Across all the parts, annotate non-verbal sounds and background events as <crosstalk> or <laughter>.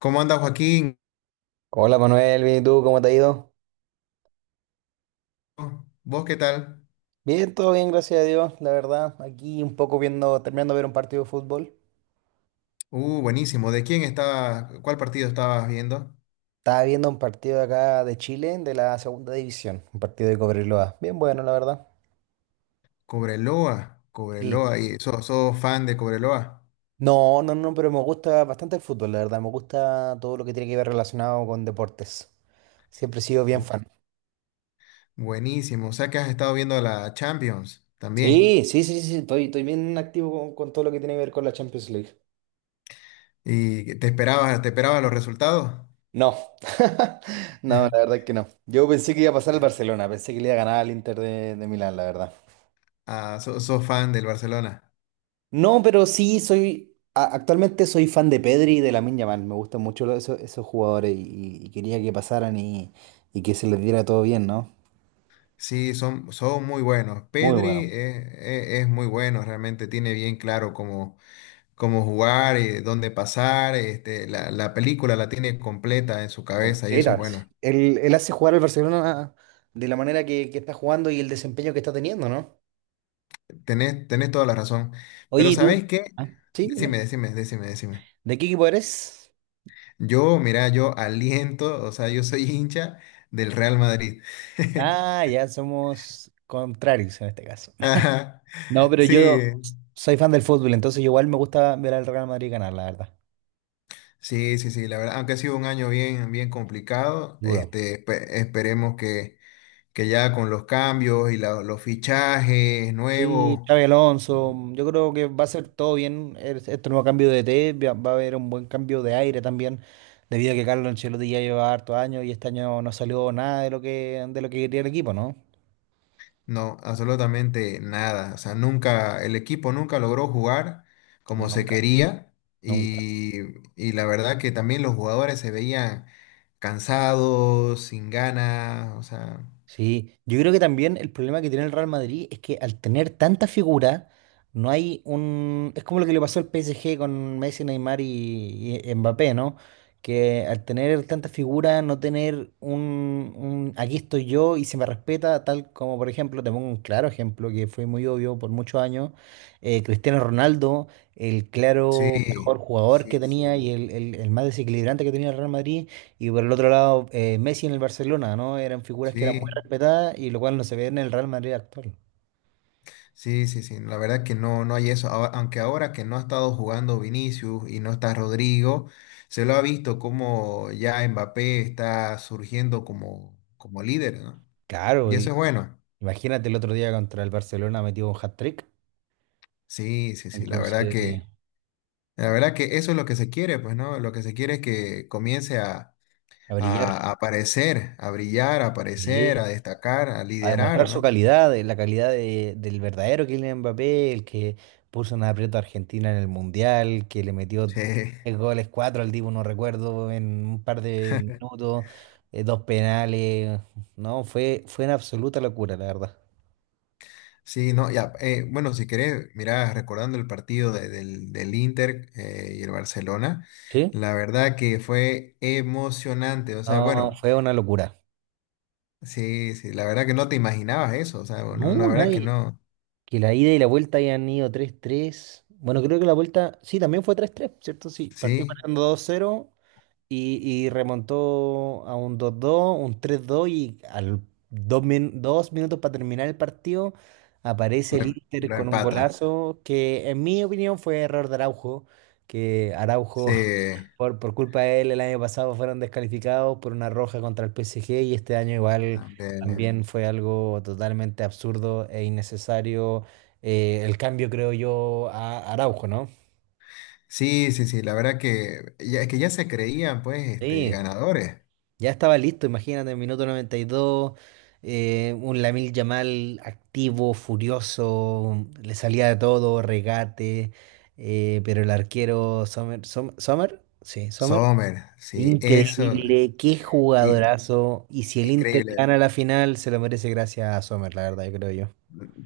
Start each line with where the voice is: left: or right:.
left: ¿Cómo anda Joaquín?
right: Hola Manuel, bien, ¿y tú? ¿Cómo te ha ido?
left: ¿Vos qué tal?
right: Bien, todo bien, gracias a Dios, la verdad. Aquí un poco viendo, terminando de ver un partido de fútbol.
left: Buenísimo. ¿De quién estaba, cuál partido estabas viendo?
right: Estaba viendo un partido de acá de Chile, de la segunda división, un partido de Cobreloa. Bien bueno, la verdad.
left: Cobreloa,
right: Sí.
left: Cobreloa, y sos fan de Cobreloa.
right: No, no, no, pero me gusta bastante el fútbol, la verdad. Me gusta todo lo que tiene que ver relacionado con deportes. Siempre he sido bien
left: Uh,
right: fan.
left: Buenísimo. O sea que has estado viendo la Champions también.
right: Sí, sí, sí, sí, estoy bien activo con todo lo que tiene que ver con la Champions League.
left: ¿Y te esperabas los resultados?
right: No, <laughs> no, la
left: <laughs>
right: verdad que no. Yo pensé que iba a pasar al Barcelona, pensé que le iba a ganar al Inter de Milán, la verdad.
left: Ah, sos fan del Barcelona.
right: No, pero sí soy, actualmente soy fan de Pedri y de Lamine Yamal, me gustan mucho esos jugadores y quería que pasaran y que se les diera todo bien, ¿no?
left: Sí, son muy buenos.
right: Muy
left: Pedri
right: bueno.
left: es muy bueno, realmente tiene bien claro como cómo jugar, dónde pasar, este, la película la tiene completa en su cabeza y eso es
right: Completa. Sí.
left: bueno.
right: Él hace jugar al Barcelona de la manera que está jugando y el desempeño que está teniendo, ¿no?
left: Tenés toda la razón.
right: Oye,
left: Pero
right: ¿y tú?
left: ¿sabés qué?
right: Ah. Sí,
left: Decime,
right: dime.
left: decime, decime, decime.
right: ¿De qué equipo eres?
left: Yo, mira, yo aliento, o sea, yo soy <laughs> hincha del Real Madrid.
right: Ah, ya somos contrarios en este caso.
left: <laughs> Ajá.
right: No, pero
left: Sí,
right: yo soy fan del fútbol, entonces igual me gusta ver al Real Madrid ganar, la verdad.
left: sí, sí, sí, la verdad, aunque ha sido un año bien complicado,
right: Duro.
left: este, esperemos que ya con los cambios y los fichajes
right: Sí,
left: nuevos.
right: Xabi Alonso, yo creo que va a ser todo bien este nuevo cambio de E T, va a haber un buen cambio de aire también, debido a que Carlos Ancelotti ya lleva harto años y este año no salió nada de lo que quería el equipo, ¿no?
left: No, absolutamente nada. O sea, nunca, el equipo nunca logró jugar como se
right: Nunca,
left: quería
right: nunca.
left: y, y la verdad que también los jugadores se veían cansados, sin ganas, o sea,
right: Sí, yo creo que también el problema que tiene el Real Madrid es que al tener tanta figura, no hay un. Es como lo que le pasó al PSG con Messi, Neymar y Mbappé, ¿no? Que al tener tanta figura, no tener un aquí estoy yo y se me respeta, tal como por ejemplo, te pongo un claro ejemplo que fue muy obvio por muchos años, Cristiano Ronaldo, el claro mejor
left: sí,
right: jugador que
left: sí,
right: tenía y
left: sí,
right: el más desequilibrante que tenía el Real Madrid. Y por el otro lado, Messi en el Barcelona, ¿no? Eran figuras que eran
left: sí,
right: respetada y lo cual no se ve en el Real Madrid actual.
left: sí, sí, sí. La verdad que no, no hay eso. Aunque ahora que no ha estado jugando Vinicius y no está Rodrigo, se lo ha visto como ya Mbappé está surgiendo como, como líder, ¿no?
right: Claro,
left: Y eso
right: y
left: es bueno.
right: imagínate el otro día contra el Barcelona metió un hat-trick,
left: Sí, sí, sí,
right: entonces
left: la verdad que eso es lo que se quiere, pues, ¿no? Lo que se quiere es que comience
right: a brillar,
left: a aparecer, a brillar, a aparecer,
right: sí,
left: a destacar, a
right: a
left: liderar,
right: demostrar su
left: ¿no?
right: calidad, la calidad del verdadero Kylian Mbappé, el que puso una aprieto a Argentina en el Mundial, que le metió
left: Sí,
right: tres goles, cuatro al Divo, no recuerdo, en un par de minutos, dos penales, no, fue una absoluta locura, la verdad.
left: <laughs> sí, no, ya, bueno, si querés, mirá, recordando el partido del, del Inter y el Barcelona,
right: ¿Sí?
left: la verdad que fue emocionante, o sea,
right: No,
left: bueno,
right: fue una locura.
left: sí, sí, la verdad que no te imaginabas eso, o sea, bueno, la
right: No,
left: verdad que
right: nadie.
left: no,
right: Que la ida y la vuelta hayan ido 3-3. Bueno, creo que la vuelta, sí, también fue 3-3, ¿cierto? Sí, partió
left: sí,
right: ganando 2-0 y remontó a un 2-2 un 3-2 y al dos, 2 minutos para terminar el partido aparece el Inter
left: lo
right: con un
left: empata,
right: golazo que en mi opinión fue error de Araujo, que Araujo
left: sí,
right: por culpa de él, el año pasado fueron descalificados por una roja contra el PSG y este año igual
left: también.
right: también fue algo totalmente absurdo e innecesario, el cambio, creo yo, a Araujo, ¿no?
left: Sí, sí, sí, la verdad que ya se creían pues este,
right: Sí,
left: ganadores.
right: ya estaba listo, imagínate, en minuto 92, un Lamil Yamal activo, furioso, le salía de todo, regate, pero el arquero Sommer, Sommer, sí, Sommer.
left: Sommer, sí, eso,
right: Increíble, qué
left: i-
right: jugadorazo. Y si el Inter
left: increíble.
right: gana la final, se lo merece gracias a Sommer, la verdad, yo creo yo.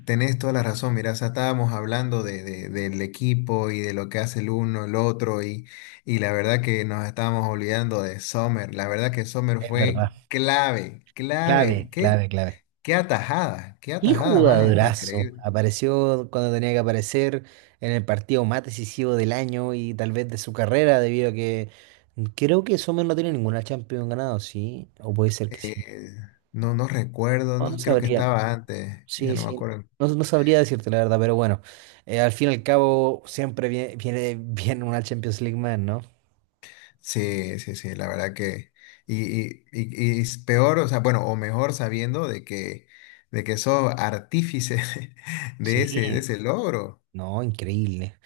left: Tenés toda la razón, mira, o sea, estábamos hablando de, del equipo y de lo que hace el uno, el otro, y la verdad que nos estábamos olvidando de Sommer. La verdad que Sommer
right: Es verdad.
left: fue clave, clave.
right: Clave,
left: Qué,
right: clave, clave.
left: qué
right: Qué
left: atajada más, más
right: jugadorazo.
left: increíble.
right: Apareció cuando tenía que aparecer en el partido más decisivo del año y tal vez de su carrera, debido a que creo que Sommer no tiene ninguna Champions ganado, ¿sí? O puede ser que sí.
left: Eh, no, no recuerdo,
right: No, no
left: no, creo que
right: sabría.
left: estaba antes, ya
right: Sí,
left: no me
right: sí.
left: acuerdo.
right: No, no sabría decirte la verdad, pero bueno. Al fin y al cabo, siempre viene bien una Champions League más, ¿no?
left: Sí, sí, sí, la verdad que... Y, y es peor, o sea, bueno, o mejor sabiendo de que sos artífice <laughs> de
right: Sí,
left: ese logro.
right: no, increíble,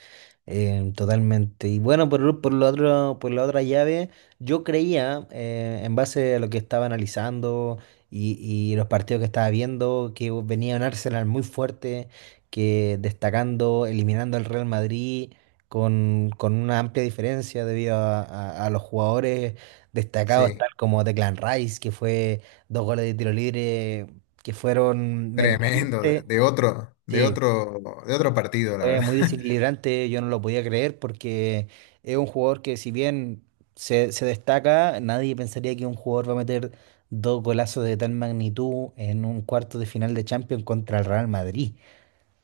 right: totalmente. Y bueno, por lo otro, por la otra llave, yo creía, en base a lo que estaba analizando y los partidos que estaba viendo, que venía un Arsenal muy fuerte, que destacando, eliminando al Real Madrid con una amplia diferencia, debido a los jugadores destacados,
left: Sí,
right: tal como Declan Rice, que fue dos goles de tiro libre, que fueron
left: tremendo,
right: mentalmente.
left: de otro, de
right: Sí,
left: otro, de otro partido, la
right: fue
left: verdad.
right: muy
left: <laughs>
right: desequilibrante, yo no lo podía creer porque es un jugador que si bien se destaca, nadie pensaría que un jugador va a meter dos golazos de tal magnitud en un cuarto de final de Champions contra el Real Madrid.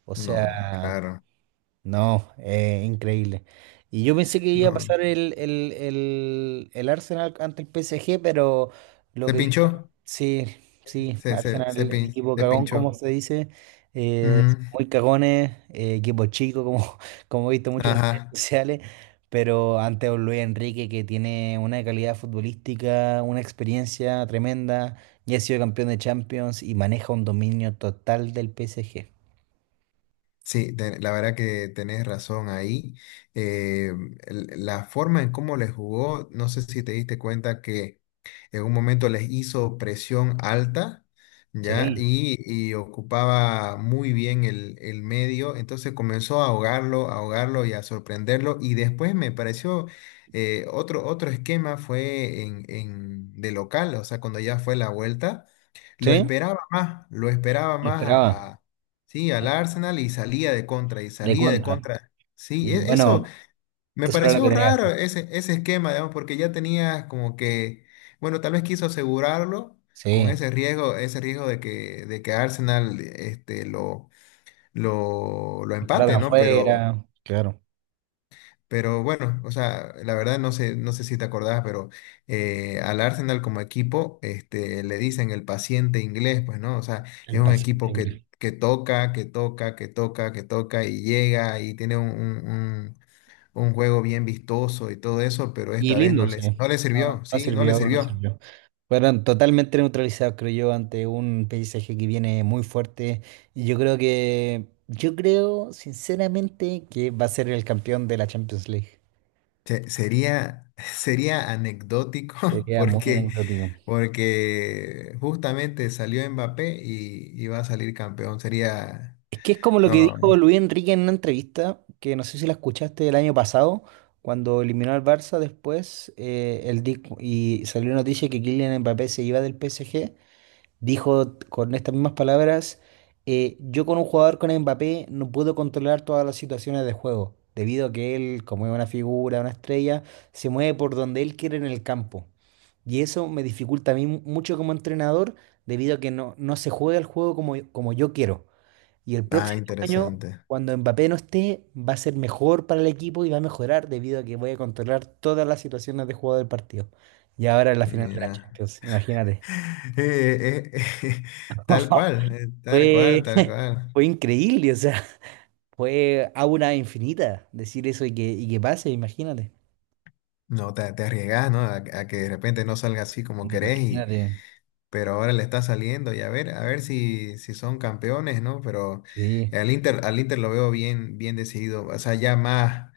right: O
left: No,
right: sea,
left: claro,
right: no, increíble. Y yo pensé que iba a
left: no.
right: pasar el Arsenal ante el PSG, pero lo
left: Se
right: que vi.
left: pinchó,
right: Sí, sí,
left: se,
right: Arsenal, equipo
left: se
right: cagón, como
left: pinchó.
right: se dice, eh,
left: Ujú,
right: muy cagones, equipo chico, como, <laughs> como he visto mucho en redes
left: Ajá,
right: sociales, pero ante un Luis Enrique que tiene una calidad futbolística, una experiencia tremenda, ya ha sido campeón de Champions y maneja un dominio total del PSG.
left: sí, la verdad que tenés razón ahí. Eh, la forma en cómo le jugó, no sé si te diste cuenta que en un momento les hizo presión alta, ¿ya?
right: Sí,
left: Y ocupaba muy bien el medio, entonces comenzó a ahogarlo y a sorprenderlo, y después me pareció... otro, otro esquema fue en, de local, o sea, cuando ya fue la vuelta,
right: sí,
left: lo esperaba
right: lo
left: más a,
right: esperaba,
left: sí,
right: sí,
left: al Arsenal y salía de contra, y
right: de
left: salía de
right: contra.
left: contra. Sí,
right: Y
left: eso,
right: bueno,
left: me
right: eso era lo que
left: pareció
right: tenía que
left: raro
right: hacer.
left: ese, ese esquema, digamos, porque ya tenía como que, bueno, tal vez quiso asegurarlo con
right: Sí,
left: ese riesgo de que Arsenal este, lo
right: para
left: empate, ¿no?
right: afuera, claro,
left: Pero bueno, o sea, la verdad no sé, no sé si te acordás, pero al Arsenal como equipo este, le dicen el paciente inglés, pues, ¿no? O sea, es
right: el
left: un equipo
right: paciente.
left: que toca, que toca, que toca, que toca y llega y tiene un, un juego bien vistoso y todo eso, pero
right: Y
left: esta vez no
right: lindo,
left: les, no
right: sí.
left: les
right: No,
left: sirvió,
right: no
left: sí, no les
right: sirvió, no
left: sirvió.
right: sirvió. Fueron totalmente neutralizados, creo yo, ante un paisaje que viene muy fuerte. Y yo creo que, yo creo sinceramente que va a ser el campeón de la Champions League.
left: Sería, <laughs> sería anecdótico <laughs>
right: Sería muy
left: porque,
right: anecdótico.
left: porque justamente salió Mbappé y va a salir campeón. Sería,
right: Es que es como lo que
left: no,
right: dijo Luis Enrique en una entrevista, que no sé si la escuchaste el año pasado, cuando eliminó al Barça después, y salió noticia que Kylian Mbappé se iba del PSG. Dijo con estas mismas palabras, yo con un jugador con Mbappé no puedo controlar todas las situaciones de juego, debido a que él, como es una figura, una estrella, se mueve por donde él quiere en el campo. Y eso me dificulta a mí mucho como entrenador, debido a que no, no se juega el juego como yo quiero. Y el
left: ah,
right: próximo año,
left: interesante.
right: cuando Mbappé no esté, va a ser mejor para el equipo y va a mejorar, debido a que voy a controlar todas las situaciones de juego del partido. Y ahora en la final de la
left: Mira.
right: Champions,
left: <laughs>
right: imagínate.
left: Eh, eh, eh, <laughs> tal
right: <laughs>
left: cual, tal cual,
right: Fue,
left: tal
right: <laughs>
left: cual.
right: fue increíble, o sea, <laughs> fue aura infinita decir eso y que, pase, imagínate.
left: No, te arriesgas, ¿no? A que de repente no salga así como querés,
right: Imagínate,
left: pero ahora le está saliendo y a ver si, si son campeones, ¿no? Pero
right: sí.
left: al Inter lo veo bien, bien decidido, o sea, ya más,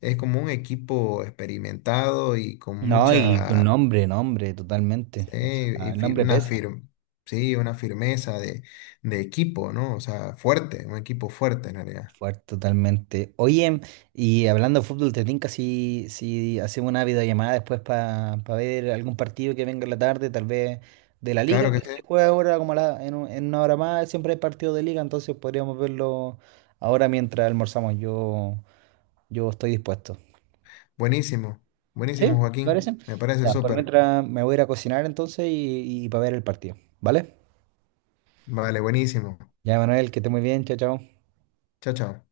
left: es como un equipo experimentado y con
right: No, y con
left: mucha,
right: nombre, nombre, totalmente. O
left: eh,
right: sea,
left: y
right: el
left: fi-
right: nombre
left: una
right: pesa.
left: fir- sí, una firmeza de equipo, ¿no? O sea, fuerte, un equipo fuerte en realidad.
right: Fuerte, totalmente. Oye, y hablando de fútbol, ¿te tinca si hacemos una videollamada después para ver algún partido que venga en la tarde, tal vez de la liga
left: Claro que
right: que
left: sí,
right: se juega ahora como a la- en, un- en una hora más? Siempre hay partido de liga, entonces podríamos verlo ahora mientras almorzamos. Yo estoy dispuesto.
left: buenísimo,
right: ¿Sí?
left: buenísimo,
right: ¿Te
left: Joaquín,
right: parece?
left: me parece
right: Ya, por
left: súper.
right: mientras me voy a ir a cocinar entonces y para ver el partido. ¿Vale?
left: Vale, buenísimo.
right: Ya, Manuel, que esté muy bien. Chao, chao.
left: Chao, chao.